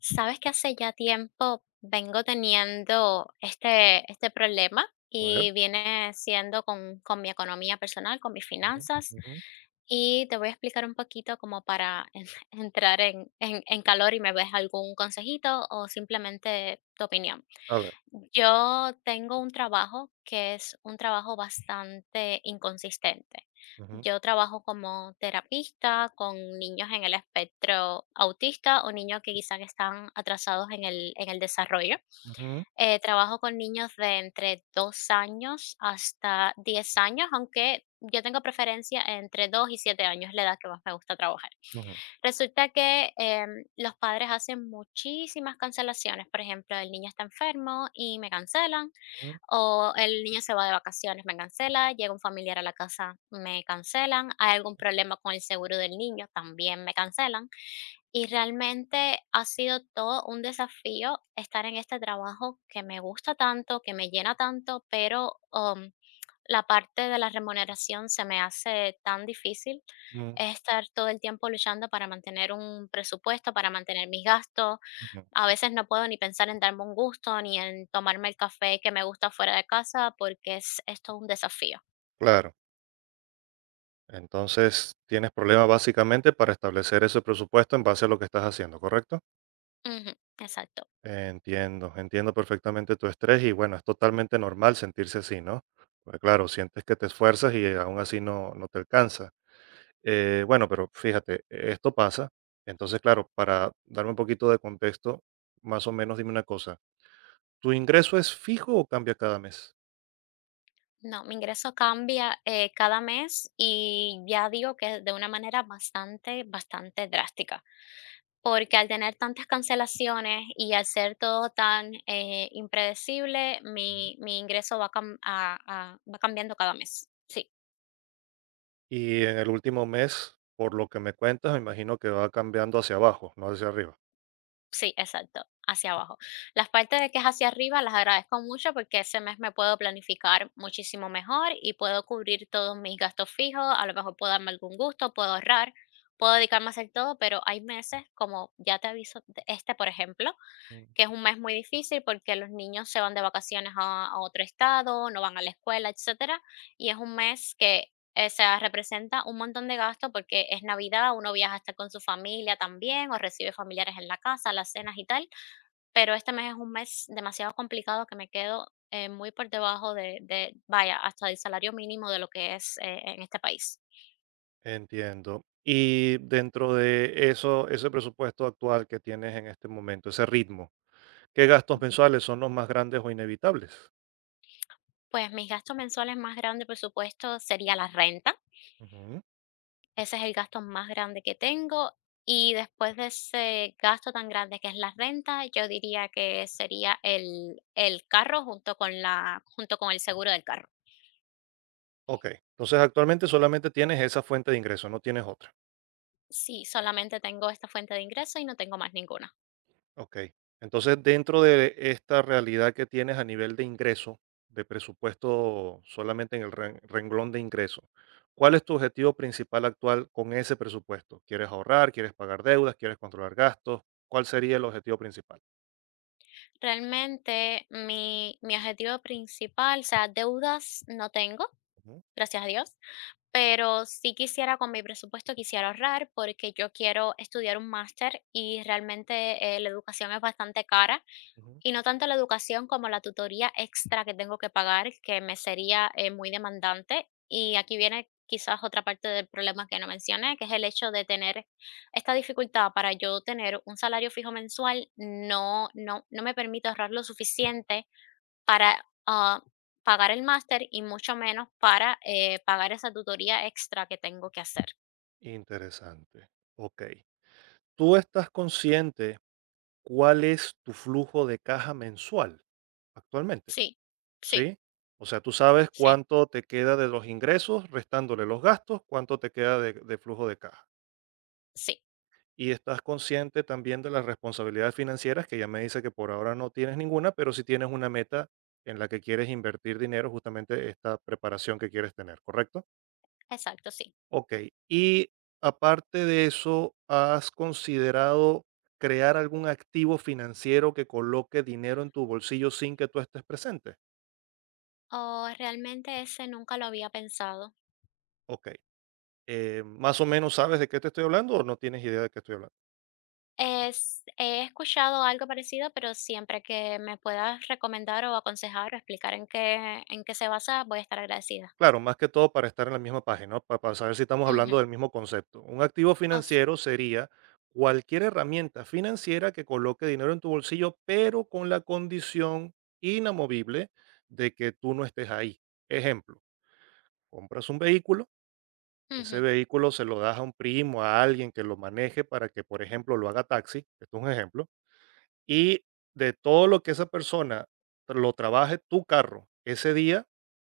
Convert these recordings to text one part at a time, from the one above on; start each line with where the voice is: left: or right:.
left: Sabes que hace ya tiempo vengo teniendo este problema
right: A ver.
left: y viene siendo con mi economía personal, con mis
right: Ujú,
left: finanzas.
right: ujú.
left: Y te voy a explicar un poquito como para entrar en calor y me ves algún consejito o simplemente tu opinión.
right: A ver.
left: Yo tengo un trabajo que es un trabajo bastante inconsistente.
right: Ujú,
left: Yo trabajo como terapista con niños en el espectro autista o niños que quizás están atrasados en el desarrollo.
right: ujú,
left: Trabajo con niños de entre 2 años hasta 10 años, aunque yo tengo preferencia entre 2 y 7 años, la edad que más me gusta trabajar.
right: ujú,
left: Resulta que los padres hacen muchísimas cancelaciones. Por ejemplo, el niño está enfermo y me cancelan,
right: ujú,
left: o el niño se va de vacaciones, me cancela, llega un familiar a la casa, me cancelan, hay algún problema con el seguro del niño, también me cancelan. Y realmente ha sido todo un desafío estar en este trabajo que me gusta tanto, que me llena tanto, pero la parte de la remuneración se me hace tan difícil.
right: ujú,
left: Es estar todo el tiempo luchando para mantener un presupuesto, para mantener mis gastos,
right: ujú.
left: a veces no puedo ni pensar en darme un gusto, ni en tomarme el café que me gusta fuera de casa, porque es todo un desafío.
right: Claro. Entonces, tienes problemas básicamente para establecer ese presupuesto en base a lo que estás haciendo, ¿correcto?
left: Ujú, exacto.
right: Entiendo, entiendo perfectamente tu estrés y bueno, es totalmente normal sentirse así, ¿no? Porque claro, sientes que te esfuerzas y aún así no, no te alcanza. Bueno, pero fíjate, esto pasa. Entonces, claro, para darme un poquito de contexto, más o menos dime una cosa. ¿Tu ingreso es fijo o cambia cada mes?
left: No, mi ingreso cambia cada mes y ya digo que de una manera bastante, bastante drástica, porque al tener tantas cancelaciones y al ser todo tan impredecible, mi ingreso va cambiando cada mes. Sí.
right: Y en el último mes, por lo que me cuentas, me imagino que va cambiando hacia abajo, no hacia arriba.
left: Sí, exacto, hacia abajo. Las partes de que es hacia arriba las agradezco mucho porque ese mes me puedo planificar muchísimo mejor y puedo cubrir todos mis gastos fijos, a lo mejor puedo darme algún gusto, puedo ahorrar, puedo dedicarme a hacer todo, pero hay meses, como ya te aviso, de este por ejemplo,
right: Mm.
left: que es un mes muy difícil porque los niños se van de vacaciones a otro estado, no van a la escuela, etcétera, y es un mes que se representa un montón de gasto porque es Navidad, uno viaja a estar con su familia también o recibe familiares en la casa, las cenas y tal, pero este mes es un mes demasiado complicado que me quedo muy por debajo de, vaya, hasta del salario mínimo de lo que es en este país.
right: Entiendo. Y dentro de eso, ese presupuesto actual que tienes en este momento, ese ritmo, ¿qué gastos mensuales son los más grandes o inevitables?
left: Pues mis gastos mensuales más grandes, por supuesto, sería la renta.
right: Ujú.
left: Ese es el gasto más grande que tengo y después de ese gasto tan grande que es la renta, yo diría que sería el carro junto con la, junto con el seguro del carro.
right: Ok, entonces actualmente solamente tienes esa fuente de ingreso, no tienes otra.
left: Sí, solamente tengo esta fuente de ingreso y no tengo más ninguna.
right: Ok. Entonces, dentro de esta realidad que tienes a nivel de ingreso, de presupuesto solamente en el renglón de ingreso, ¿cuál es tu objetivo principal actual con ese presupuesto? ¿Quieres ahorrar? ¿Quieres pagar deudas? ¿Quieres controlar gastos? ¿Cuál sería el objetivo principal?
left: Realmente mi objetivo principal, o sea, deudas no tengo,
right: Ujú,
left: gracias a Dios, pero sí quisiera con mi presupuesto, quisiera ahorrar porque yo quiero estudiar un máster y realmente la educación es bastante cara.
right: ujú.
left: Y no tanto la educación como la tutoría extra que tengo que pagar, que me sería, muy demandante. Y aquí viene quizás otra parte del problema que no mencioné, que es el hecho de tener esta dificultad para yo tener un salario fijo mensual, no no no me permite ahorrar lo suficiente para, pagar el máster y mucho menos para, pagar esa tutoría extra que tengo que hacer.
right: Interesante. Ok. ¿Tú estás consciente cuál es tu flujo de caja mensual actualmente?
left: Sí, sí,
right: ¿Sí? O sea, tú sabes
left: sí,
right: cuánto te queda de los ingresos, restándole los gastos, cuánto te queda de flujo de caja.
left: sí,
right: Y estás consciente también de las responsabilidades financieras, que ya me dice que por ahora no tienes ninguna, pero sí tienes una meta en la que quieres invertir dinero, justamente esta preparación que quieres tener, ¿correcto?
left: exacto, sí.
right: Ok. Y aparte de eso, ¿has considerado crear algún activo financiero que coloque dinero en tu bolsillo sin que tú estés presente?
left: Oh, realmente ese nunca lo había pensado.
right: Ok. Más o menos sabes de qué te estoy hablando o no tienes idea de qué estoy hablando.
left: Es he escuchado algo parecido, pero siempre que me puedas recomendar o aconsejar o explicar en qué se basa, voy a estar agradecida.
right: Claro, más que todo para estar en la misma página, para saber si estamos
left: Ujú.
right: hablando del mismo concepto. Un activo
left: Oh, sí.
right: financiero sería cualquier herramienta financiera que coloque dinero en tu bolsillo, pero con la condición inamovible de que tú no estés ahí. Ejemplo, compras un vehículo, ese
left: Ujú,
right: vehículo se lo das a un primo, a alguien que lo maneje para que, por ejemplo, lo haga taxi, esto es un ejemplo. Y de todo lo que esa persona lo trabaje tu carro ese día,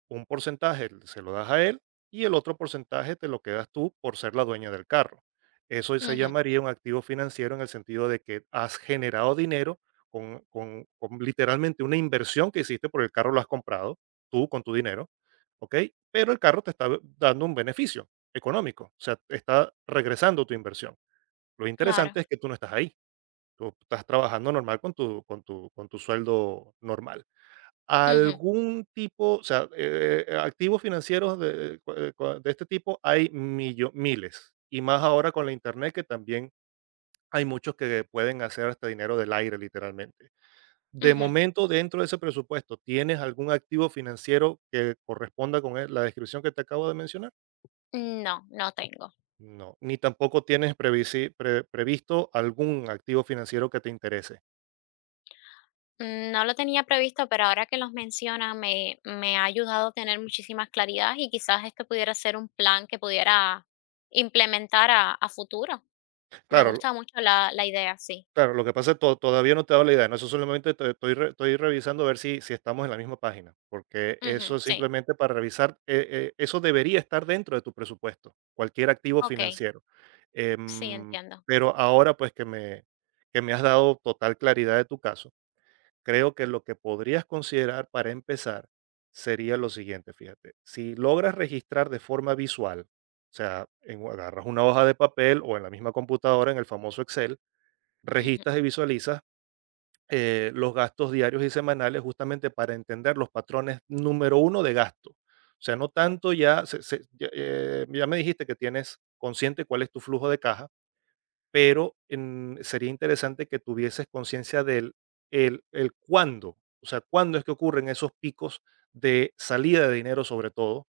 right: un porcentaje se lo das a él y el otro porcentaje te lo quedas tú por ser la dueña del carro. Eso se
left: ujú,
right: llamaría un activo financiero en el sentido de que has generado dinero con literalmente una inversión que hiciste porque el carro lo has comprado tú con tu dinero, ¿ok? Pero el carro te está dando un beneficio económico, o sea, está regresando tu inversión. Lo
left: claro.
right: interesante es que tú no estás ahí. Tú estás trabajando normal con tu sueldo normal.
left: Ujú,
right: Algún tipo, o sea, activos financieros de cu- cua de este tipo hay millo miles, y más ahora con la Internet, que también hay muchos que pueden hacer hasta dinero del aire, literalmente. De
left: ujú.
right: momento, dentro de ese presupuesto, ¿tienes algún activo financiero que corresponda con la descripción que te acabo de mencionar?
left: No, no tengo.
right: No, ni tampoco tienes previsi pre previsto algún activo financiero que te interese.
left: No lo tenía previsto, pero ahora que los menciona me ha ayudado a tener muchísimas claridad y quizás esto pudiera ser un plan que pudiera implementar a futuro. Me
right: Claro.
left: gusta mucho la idea, sí.
right: Claro, lo que pasa es que todavía no te he dado la idea, ¿no? Eso solamente te estoy re estoy revisando a ver si estamos en la misma página, porque eso
left: Ujú,
right: es
left: sí.
right: simplemente para revisar, eso debería estar dentro de tu presupuesto, cualquier activo
left: Okey,
right: financiero.
left: sí,
right: Em,
left: entiendo.
right: pero ahora, pues, que me has dado total claridad de tu caso, creo que lo que podrías considerar para empezar sería lo siguiente, fíjate, si logras registrar de forma visual, o sea, en agarras una hoja de papel o en la misma computadora, en el famoso Excel,
left: Ujú,
right: registras y visualizas los gastos diarios y semanales justamente para entender los patrones número uno de gasto. O sea, no tanto ya me dijiste que tienes consciente cuál es tu flujo de caja, pero sería interesante que tuvieses conciencia del el cuándo, o sea, cuándo es que ocurren esos picos de salida de dinero sobre todo,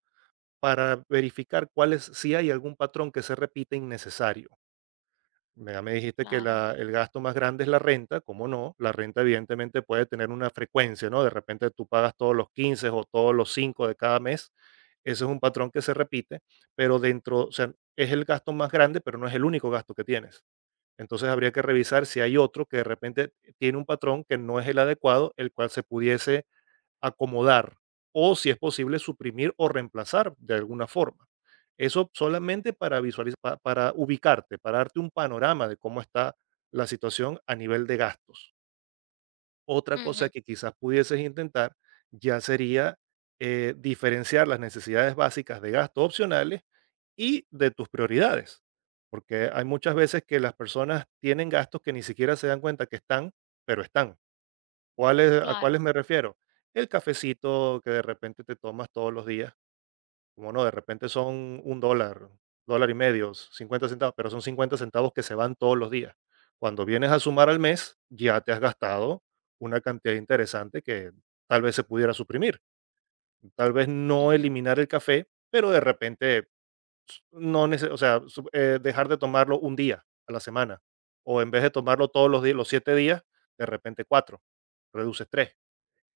right: para verificar cuáles, si hay algún patrón que se repite innecesario. Ya me dijiste que
left: claro.
right: el gasto más grande es la renta, ¿cómo no? La renta evidentemente puede tener una frecuencia, ¿no? De repente tú pagas todos los 15 o todos los 5 de cada mes. Ese es un patrón que se repite, pero dentro, o sea, es el gasto más grande, pero no es el único gasto que tienes. Entonces habría que revisar si hay otro que de repente tiene un patrón que no es el adecuado, el cual se pudiese acomodar o, si es posible, suprimir o reemplazar de alguna forma. Eso solamente para visualizar, para ubicarte, para darte un panorama de cómo está la situación a nivel de gastos. Otra cosa
left: Ujú,
right: que quizás pudieses intentar ya sería diferenciar las necesidades básicas de gastos opcionales y de tus prioridades, porque hay muchas veces que las personas tienen gastos que ni siquiera se dan cuenta que están, pero están. ¿Cuáles a
left: claro,
right: cuáles me refiero? El cafecito que de repente te tomas todos los días, como no, de repente son un dólar, dólar y medio, 50 centavos, pero son 50 centavos que se van todos los días. Cuando vienes a sumar al mes, ya te has gastado una cantidad interesante que tal vez se pudiera suprimir. Tal vez no
left: ujú,
right: eliminar el café, pero de repente s- no nece- o sea, su- dejar de tomarlo un día a la semana. O en vez de tomarlo todos los días, los 7 días, de repente cuatro, reduces tres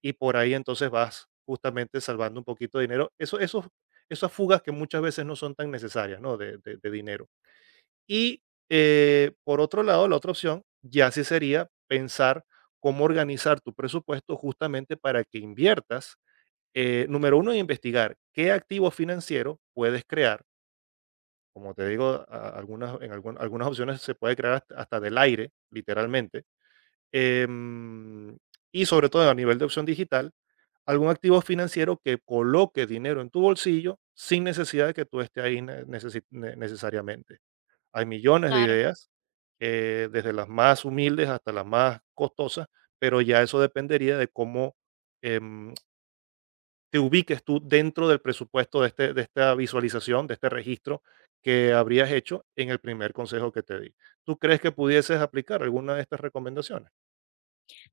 right: y por ahí entonces vas justamente salvando un poquito de dinero. Eso, esas fugas que muchas veces no son tan necesarias, ¿no? De dinero. Y por otro lado, la otra opción ya sí sería pensar cómo organizar tu presupuesto justamente para que inviertas, número uno, investigar qué activo financiero puedes crear. Como te digo, algunas opciones se puede crear hasta del aire, literalmente. Em, y sobre todo a nivel de opción digital, algún activo financiero que coloque dinero en tu bolsillo sin necesidad de que tú estés ahí necesariamente. Hay millones de
left: claro.
right: ideas, desde las más humildes hasta las más costosas, pero ya eso dependería de cómo em, te ubiques tú dentro del presupuesto de esta visualización, de este registro que habrías hecho en el primer consejo que te di. ¿Tú crees que pudieses aplicar alguna de estas recomendaciones?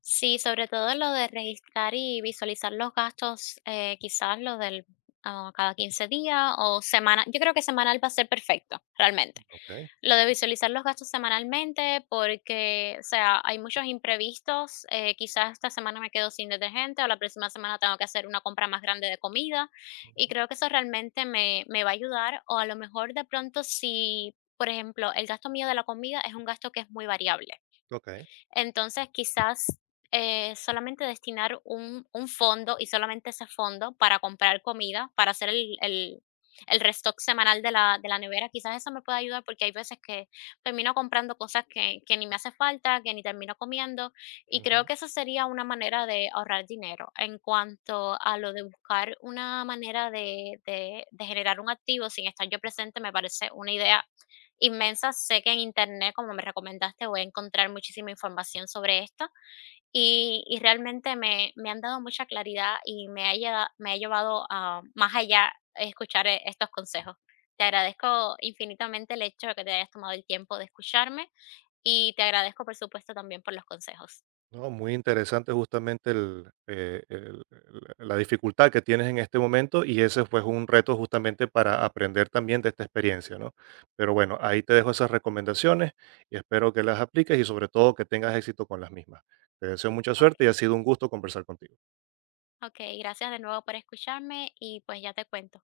left: Sí, sobre todo lo de registrar y visualizar los gastos, quizás lo del cada 15 días o semana. Yo creo que semanal va a ser perfecto, realmente.
right: Ok,
left: Lo de visualizar los gastos semanalmente, porque, o sea, hay muchos imprevistos. Quizás esta semana me quedo sin detergente o la próxima semana tengo que hacer una compra más grande de comida. Y
right: ujú,
left: creo que eso realmente me va a ayudar. O a lo mejor de pronto si... Por ejemplo, el gasto mío de la comida es un gasto que es muy variable.
right: ok.
left: Entonces, quizás, solamente destinar un fondo, y solamente ese fondo, para comprar comida, para hacer el restock semanal de la nevera, quizás eso me pueda ayudar, porque hay veces que termino comprando cosas que ni me hace falta, que ni termino comiendo, y creo
right: Ujú.
left: que eso sería una manera de ahorrar dinero. En cuanto a lo de buscar una manera de generar un activo sin estar yo presente, me parece una idea inmensa. Sé que en internet, como me recomendaste, voy a encontrar muchísima información sobre esto y realmente me han dado mucha claridad y me ha llevado a más allá escuchar estos consejos. Te agradezco infinitamente el hecho de que te hayas tomado el tiempo de escucharme y te agradezco, por supuesto, también por los consejos.
right: No, muy interesante justamente la dificultad que tienes en este momento y ese fue un reto justamente para aprender también de esta experiencia, ¿no? Pero bueno, ahí te dejo esas recomendaciones y espero que las apliques y sobre todo que tengas éxito con las mismas. Te deseo mucha suerte y
left: Ok,
right: ha sido un gusto conversar contigo.
left: ok, gracias de nuevo por escucharme y pues ya te cuento.